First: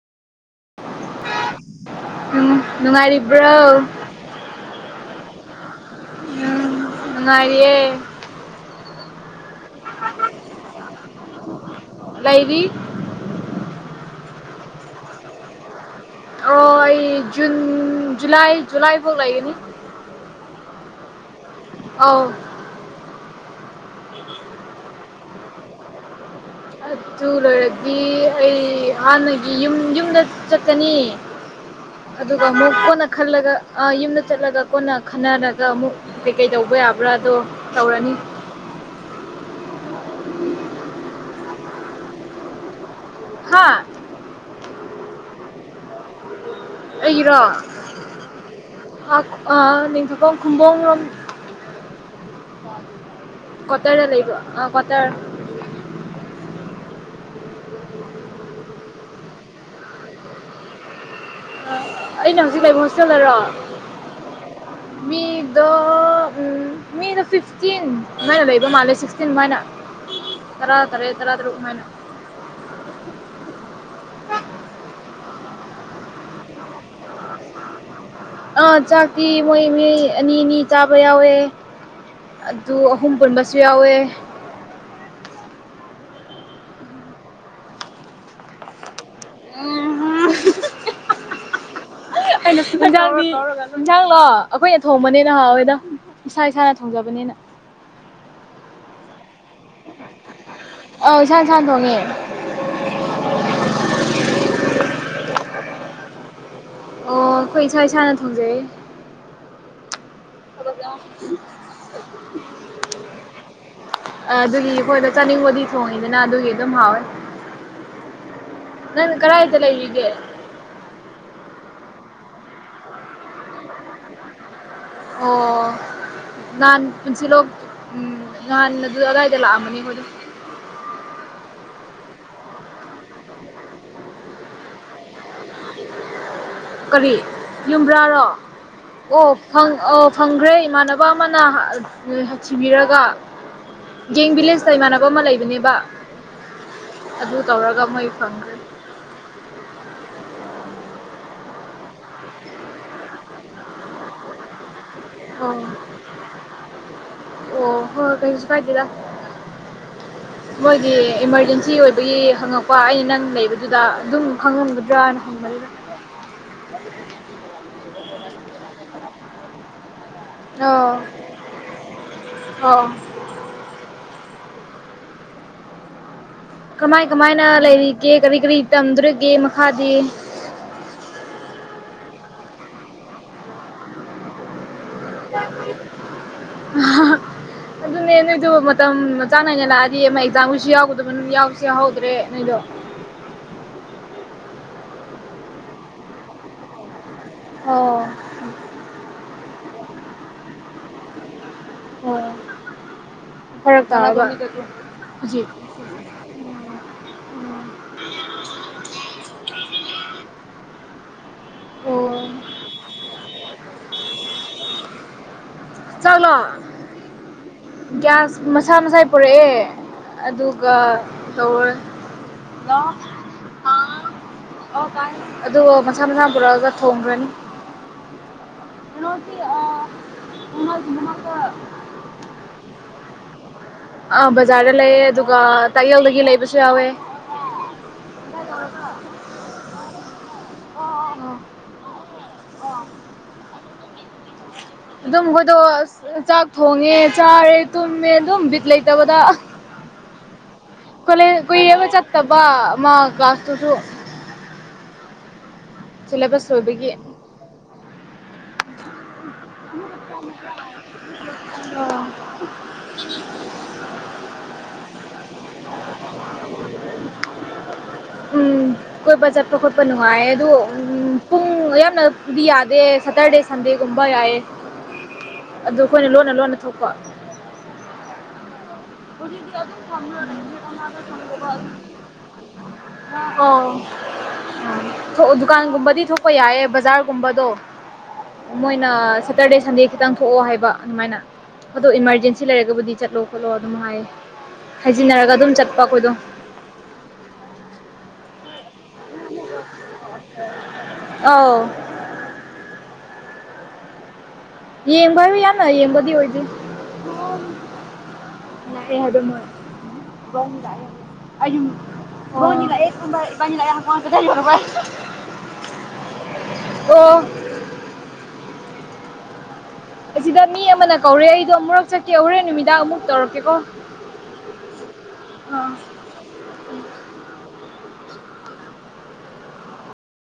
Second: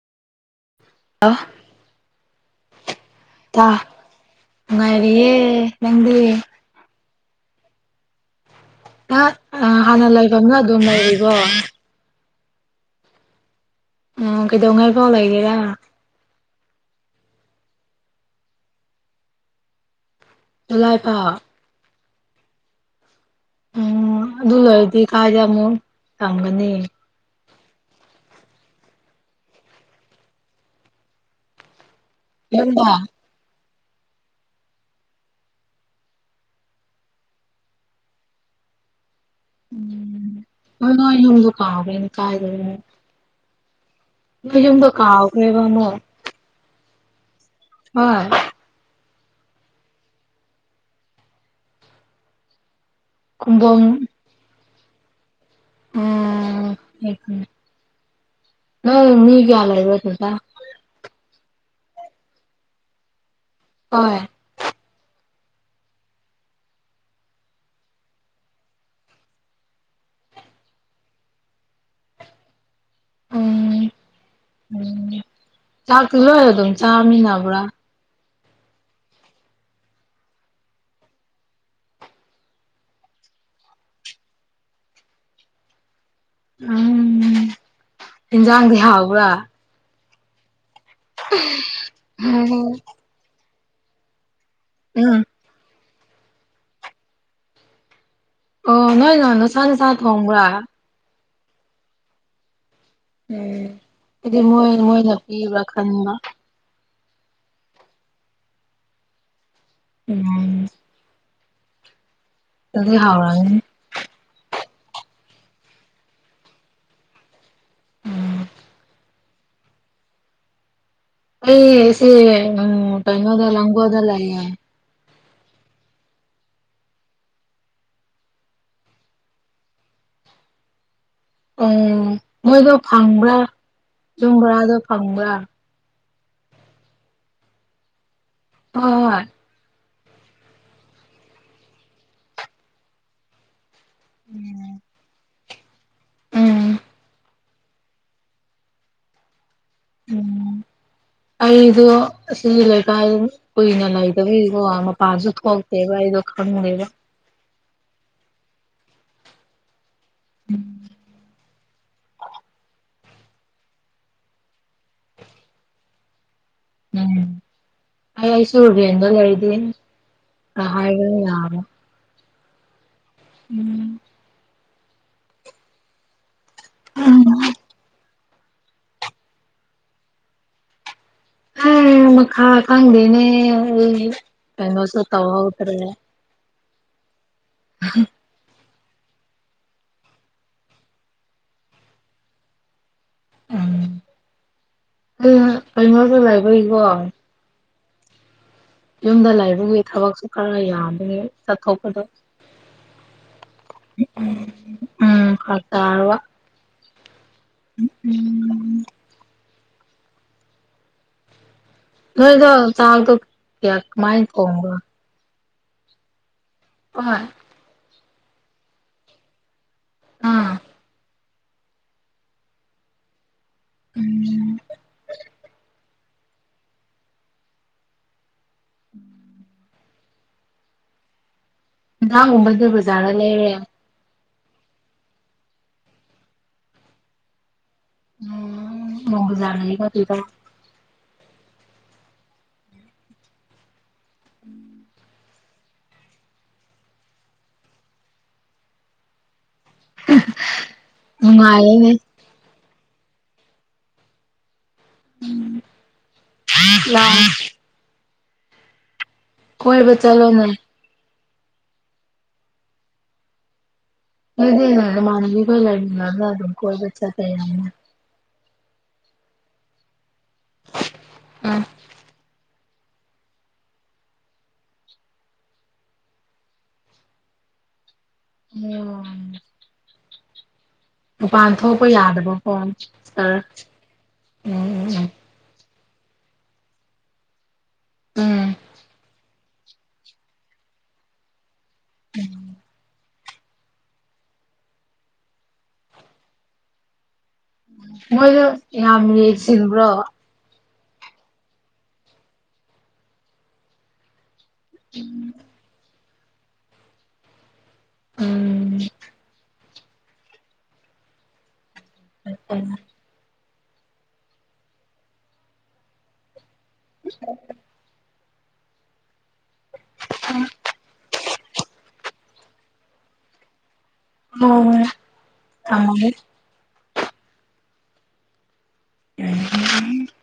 ꯎꯝ ꯅꯨꯡꯉꯥꯏꯔꯤꯕ꯭ꯔꯣ ꯉꯉꯥꯏꯔꯤꯦ ꯂꯪꯗꯤ ꯉꯉꯔꯤꯌꯦꯌꯦ ꯍꯥꯟꯅ ꯂꯩꯐꯝꯅ ꯑꯗꯨꯝ ꯂꯩꯔꯤꯕꯣ ꯂꯩꯕꯤ ꯎ ꯀꯩ ꯗꯉꯔ ꯐꯥꯎ ꯂꯒꯦꯗ ꯑꯣ ꯑꯩ ꯖꯨꯟ ꯖꯨꯂꯥꯏ ꯖꯨꯂꯥꯏ ꯐꯥꯎ ꯂꯩꯒꯦꯅꯤ ꯆꯂꯥꯏ ꯄꯥꯎ ꯑ ꯎꯝ ꯑꯗꯨꯜꯜꯗꯤ ꯀꯥꯖꯝꯨꯟ ꯑ ꯆꯂꯣ ꯗꯒꯤ ꯑꯩ ꯍꯥꯟꯅꯒꯤ ꯌꯨꯝ ꯌꯨꯝꯗ ꯆꯠꯀꯅꯤ ꯑꯗꯨꯒ ꯌꯨꯝꯗ ꯑꯃꯨꯛꯀꯣꯟꯅ ꯈꯜꯂꯒ ꯑ ꯌꯨꯝꯗ ꯆꯠꯂꯒ ꯀꯣꯟꯅ ꯈꯟꯅꯔꯒ ꯑꯃꯨꯛ ꯀꯩꯀꯩ ꯇꯧꯕ ꯌꯥꯕ꯭ꯔꯥꯗꯣ ꯇꯧꯔꯅꯤ ꯎꯝ ꯑ ꯏꯩꯅ ꯀꯥꯕꯅ ꯀꯥꯏ ꯍꯥꯥ ꯌꯕ ꯀꯥꯎꯈ꯭ꯔꯦꯕꯃꯣ ꯑꯩꯔꯣ ꯑ ꯅꯤꯡꯀ ꯀꯨꯝꯕ ꯔꯣꯝ ꯈꯨꯝꯕꯣꯡ ꯀꯇꯥꯔ ꯂꯩ ꯏꯒ ꯑ ꯀꯇꯥꯔ ꯅ ꯃꯤ ꯀꯌꯥꯂ ꯑꯣꯏꯕ ꯊꯗ ꯑꯩꯅ ꯍꯧꯖꯤꯛ ꯂꯩꯕ ꯍꯣꯁꯇꯦꯜ ꯂꯩꯔꯣ ꯍ ꯃꯤꯗ ꯃꯤꯗ ꯐꯤꯐꯇꯤꯟ ꯃꯣꯏꯅ ꯂꯩꯕ ꯃꯥꯜꯂꯦ ꯁꯤꯛꯁꯇꯤꯟ ꯃꯥꯏꯅ ꯇꯔꯥ ꯇꯔꯦ ꯇꯔꯥ ꯇꯔꯨꯛ ꯃꯥꯏꯅ ꯎꯝ ꯎꯝ ꯆꯥꯛꯇꯤ ꯂꯣꯏꯔ ꯑꯗꯨꯝ ꯆꯥꯃꯤꯟꯅꯕ꯭ꯔꯥ ꯑꯥ ꯆꯥꯛꯇ ꯃꯣꯏ ꯃꯤ ꯑꯅꯤ ꯑꯅꯤ ꯆꯥꯕ ꯌꯥꯎꯋꯦ ꯑꯗꯨ ꯑꯍꯨꯝ ꯄꯨꯟꯕꯁꯨ ꯌꯥꯎꯋꯦ ꯎꯝ ꯏꯟꯖꯥꯡꯁ ꯍꯥꯎꯕ꯭ꯔꯥ ꯩꯅ ꯎꯝ ꯏꯟꯁꯥꯡꯂꯣ ꯑꯩꯈꯣꯏꯅ ꯊꯣꯡꯕꯅꯦꯅ ꯍꯥꯎꯋꯦꯗ ꯏꯁꯥ ꯏꯁꯥꯅ ꯊꯣꯡꯖꯕꯅꯤꯅ ꯑꯣ ꯅꯣꯏ ꯅꯣꯏ ꯅꯨꯡꯁꯥ ꯅꯨꯡꯁꯥ ꯊꯣꯡꯕ꯭ꯔ ꯑꯧ ꯏꯁꯥꯥꯟ ꯏꯁꯥꯅ ꯊꯣꯡꯉꯦ ꯎꯝ ꯍꯥꯏꯗꯤ ꯃꯣꯏ ꯃꯣꯏꯅ ꯄꯤꯕ꯭ꯔꯥ ꯈꯟꯕ ꯑꯣ ꯑꯩꯈꯣꯏ ꯏꯁꯥ ꯏꯁꯥꯅ ꯊꯣꯡꯖꯩ ꯎꯝ [inaudible] ꯑꯗꯨꯗꯤ ꯍꯥꯎꯔꯅꯤ ꯑꯗꯨꯒꯤ ꯑꯩꯈꯣꯏꯗ ꯆꯥꯅꯤꯡꯕꯗꯤ ꯊꯣꯡꯉꯤꯗꯅ ꯑꯗꯨꯒꯤ ꯑꯗꯨꯝ ꯍꯥꯎꯋꯦ ꯅ ꯀꯔ ꯍꯥꯏꯇꯂ ꯍꯒ ꯑꯩ ꯑꯦꯁꯦ ꯎ ꯀꯩꯅꯣꯗ ꯂꯤꯡꯒꫭꯜꯗ ꯂꯩ ꯑꯣ ꯅꯍꯥꯟ ꯄꯨꯟꯁꯤꯂꫭꯛ ꯅꯍꯥꯟ ꯑꯗꯨ ꯑꯗꯥꯏꯗ ꯂꯥꯛꯑꯃꯅꯤ ꯑꯩꯈꯣꯏꯗꯣ [inaudible] [unintelligible] ꯎꯝ ꯃꯣꯏꯗꯣ ꯐꯪꯕ꯭ꯔꯥ ꯌꯨꯝꯕꯣꯔꯥꯗꯣ ꯐꯪꯕ꯭ꯔꯥ ꯀꯔꯤ ꯌꯨꯝꯕ꯭ꯔꯥꯔꯣ ꯍꯣꯏ ꯍꯣꯏ ꯑꯣ ꯐꯪ ꯑ ꯐꯪꯈ꯭ꯔꯦ ꯏꯃꯥꯟꯅꯕ ꯑꯃꯅ ꯊꯤꯕꯤꯔꯒ ꯌꯦꯡ ꯚꯤꯂꯦꯖꯇ ꯏꯃꯥꯟꯅꯕ ꯑꯃ ꯂꯩꯕꯅꯦꯕ ꯎꯝ ꯑꯗꯨꯨ ꯇꯧꯔꯒ ꯃꯩ ꯐꯪꯈ꯭ꯔꯦ ꯎꯝ ꯑꯩꯗꯣ ꯁꯤꯒꯤ ꯂꯩꯀꯥꯏ ꯀꯨꯏꯅ ꯂꯩꯇꯕꯤꯒꯤꯕ ꯋꯥ ꯄꯖꯨ ꯑꯣ ꯊꫭꯛꯇꯦꯕ ꯑꯩꯁꯨ ꯈꯪꯗꯦꯕ ꯍ ꯀꯩꯁꯨ ꯍꯥꯏꯒꯦꯗ ꯃꯣꯏꯒꯤ ꯏꯃꯥꯔꯖꯦꯟꯁꯤ ꯑꯣꯏꯕꯒꯤ ꯍꯪꯉꯛꯄ ꯑꯩꯅ ꯅꯪ ꯂꯩꯕꯗꯨꯗ ꯑꯗꯨꯝ ꯈꯪꯉꯝꯒꯗ꯭ꯔꯅ ꯍꯪꯕ ꯎꯝ ꯑꯩꯁꯨꯨ ꯔꯟꯗ ꯂꯩꯗꯤ ꯑꯍꯕ ꯌꯥꯔ ꯑ [unintelligible] [inaudible] ꯎꯝ ꯀꯃꯥꯏ ꯀꯃꯥꯏꯅ ꯂꯩꯔꯤꯒꯦ ꯀꯔꯤ ꯀꯔꯤ ꯇꯝꯗꯔꯤꯒꯦ ꯃꯈꯥꯗꯤ ꯑꯦ ꯃꯈꯥ ꯈꯥꯡꯗꯦꯅꯦ ꯀꯩꯅꯩꯅꯣ ꯇꯋꯥꯕꯨꯇꯔꯦ ꯑꯗꯨ ꯃꫭꯏꯗꯨ ꯃꯇꯝ ꯆꯆꯥꯥ ꯅꯥꯏꯅ ꯂꯥꯛꯑꯗꯤ ꯑꯃ ꯑꯦꯛꯖꯥꯝꯒꯁꯨ ꯌꯥꯎꯒꯗꯕ ꯌꯥꯎꯁꯨ ꯌꯥꯎꯍꯧꯗ꯭ꯔꯦ ꯅꯣꯏꯗꯣ ꯎ ꯀꯃ ꯆꯂꯥꯏꯕ ꯀꯣ ꯑꯣ ꯌꯨꯝꯗ ꯂꯥꯏꯕꯨꯒꯤ ꯊꯕꯛꯁꯨ ꯈꯔ ꯌꯥꯕꯅꯤ ꯆꯠꯊꯣꯛꯄꯗꯣ ꯐꯔꯛ ꯇꯥꯔꯒ ꯎꯝ ꯐꯔꯛ ꯇꯥꯔꯕ ꯎꯝ ꯑꯣ ꯅꯗ ꯇ ꯀꯌꯥꯃꯥꯏ ꯀꯍꯒ ꯆꯂꯣ ꯑꯣꯏ ꯒ꯭ꯌꯥꯁ ꯃꯁꯥ ꯃꯁꯥ ꯄꯣꯔꯛꯑꯦ ꯎꯝ ꯑꯗꯨꯒ ꯑꯗꯨ ꯁꯝꯅ ꯣꯔꯥꯑꯒ ꯊꯣꯡꯈ꯭ꯔꯅꯤ ꯀꯅꯣꯇ ꯃꯍꯥꯛꯀ ꯎꯕꯗꯕꯨꯖꯥꯅ ꯂꯩꯔꯦ ꯑ ꯕꯖꯥꯔꯗ ꯂꯩꯌꯦ ꯑꯗꯨꯒ ꯇꯥꯛꯌꯦꯜꯗꯒꯤ ꯂꯩꯕꯁꯨ ꯌꯥꯎꯋꯦ ꯎꯝ ꯃꯕꯨꯖꯅ ꯇꯗ ꯎꯝ ꯑꯗꯨꯝ ꯃꯣꯏꯗꯣ ꯆꯥꯛ ꯊꯣꯡꯉꯦ ꯆꯥꯔꯦ ꯇꯨꯝꯃꯦ ꯑꯗꯨꯝ ꯕꯤꯠ ꯂꯩꯇꯕꯗ [unintelligible] [inaudible] ꯀꯂ ꯀ ꯑꯦꯕ ꯅꯨꯡꯉꯥꯏꯌꯦꯅꯦ ꯆꯠꯇꯄꯥ ꯃꯥ ꯀꯥꯁ ꯇꯨꯁꯨ ꯎꯝ ꯆꯂꯕ ꯁꯕꯒꯤ ꯀꯣꯏꯕ ꯆꯠꯂꯣꯅꯦ ꯑꯣ [unintelligible] [inaudible] ꯑꯗꯨꯗ ꯃꯥꯅꯒꯤꯒꯣ ꯂꯗ ꯑꯗꯨꯝ ꯀꯣꯏꯜꯕ ꯆꯠ ꯀꯌꯥꯃꯦ ꯎꯝ ꯑꯩꯈꯣꯏ ꯕꯖꯥꯔꯄ ꯈꯣꯠꯄ ꯅꯨꯡꯉꯥꯏ ꯑꯗꯣ ꯎꯝ ꯄꯨꯡ ꯎꯝ ꯌꯥꯝꯅꯗꯤ ꯌꯥꯗ ꯁꯇꯔꯗꯦ ꯁꯟꯗꯦꯒꯨꯝꯕ ꯌꯥꯌꯦ ꯑꯗꯨ ꯑꯩꯈꯣꯏꯅ ꯂꯣꯟꯅ ꯂꯣꯟꯅ ꯊꯣꯛꯄ ꯑꯣꯝ [unintelligible] [inaudible] ꯌꯥꯗꯕꯀꯣ ꯁꯥꯔ ꯎꯝ ꯎꯝ ꯎꯝ ꯗꯨꯀꯥꯟꯒꯕ ꯑꯗꯨ ꯊꯣꯛꯄ ꯌꯥꯏꯌꯦ ꯕꯖꯥꯔꯒꯨꯝꯕꯗꯣ ꯎꯝ ꯃꯣꯏꯅ ꯁꯦꯇꯔꯗꯦ ꯁꯟꯗꯦ ꯈꯤꯇꯪ ꯊꯣꯛꯑꯣ ꯍꯥꯏꯕ ꯑꯗꯨꯃꯥꯏꯅ ꯑꯗꯣ ꯏꯃꯥꯔꯖꯦꯟꯁꯤ ꯂꯩꯔꯒꯕꯨꯗꯤ ꯆꯠꯂꯣ ꯈꯣꯠꯂꯣ ꯑꯗꯨꯝꯉꯥꯏꯌꯦ ꯍꯥꯏꯖꯤꯟꯅꯔꯒ ꯑꯗꯨꯝ ꯆꯠꯄ ꯑꯩꯈꯣꯏꯗꯣ ꯃꯣꯏꯗꯣ ꯌꯥꯝ ꯌꯦꯁꯤꯟꯕ꯭ꯔꯣ ꯑ ꯌꯦꯡꯕꯥꯕꯤ ꯌꯥꯅ ꯌꯦꯡꯕꯗꯤ ꯑꯣꯏꯗꯤ ꯎꯝ ꯍꯥꯏ [inaudible] ꯍꯣꯏ ꯐ ꯑꯣ ꯑꯁꯤꯗ ꯃꯤ ꯑꯃꯅ ꯀꯧꯔꯦ ꯑꯩꯗꯣ ꯑꯃꯨꯔꯛ ꯆꯠꯀꯦ ꯍꯣꯔꯦꯟ ꯅꯨꯃꯤꯗꯥꯡ ꯑꯃꯨꯛ ꯇꯧꯔꯛꯀꯦꯀꯣ ꯑꯣ ꯑ ꯎ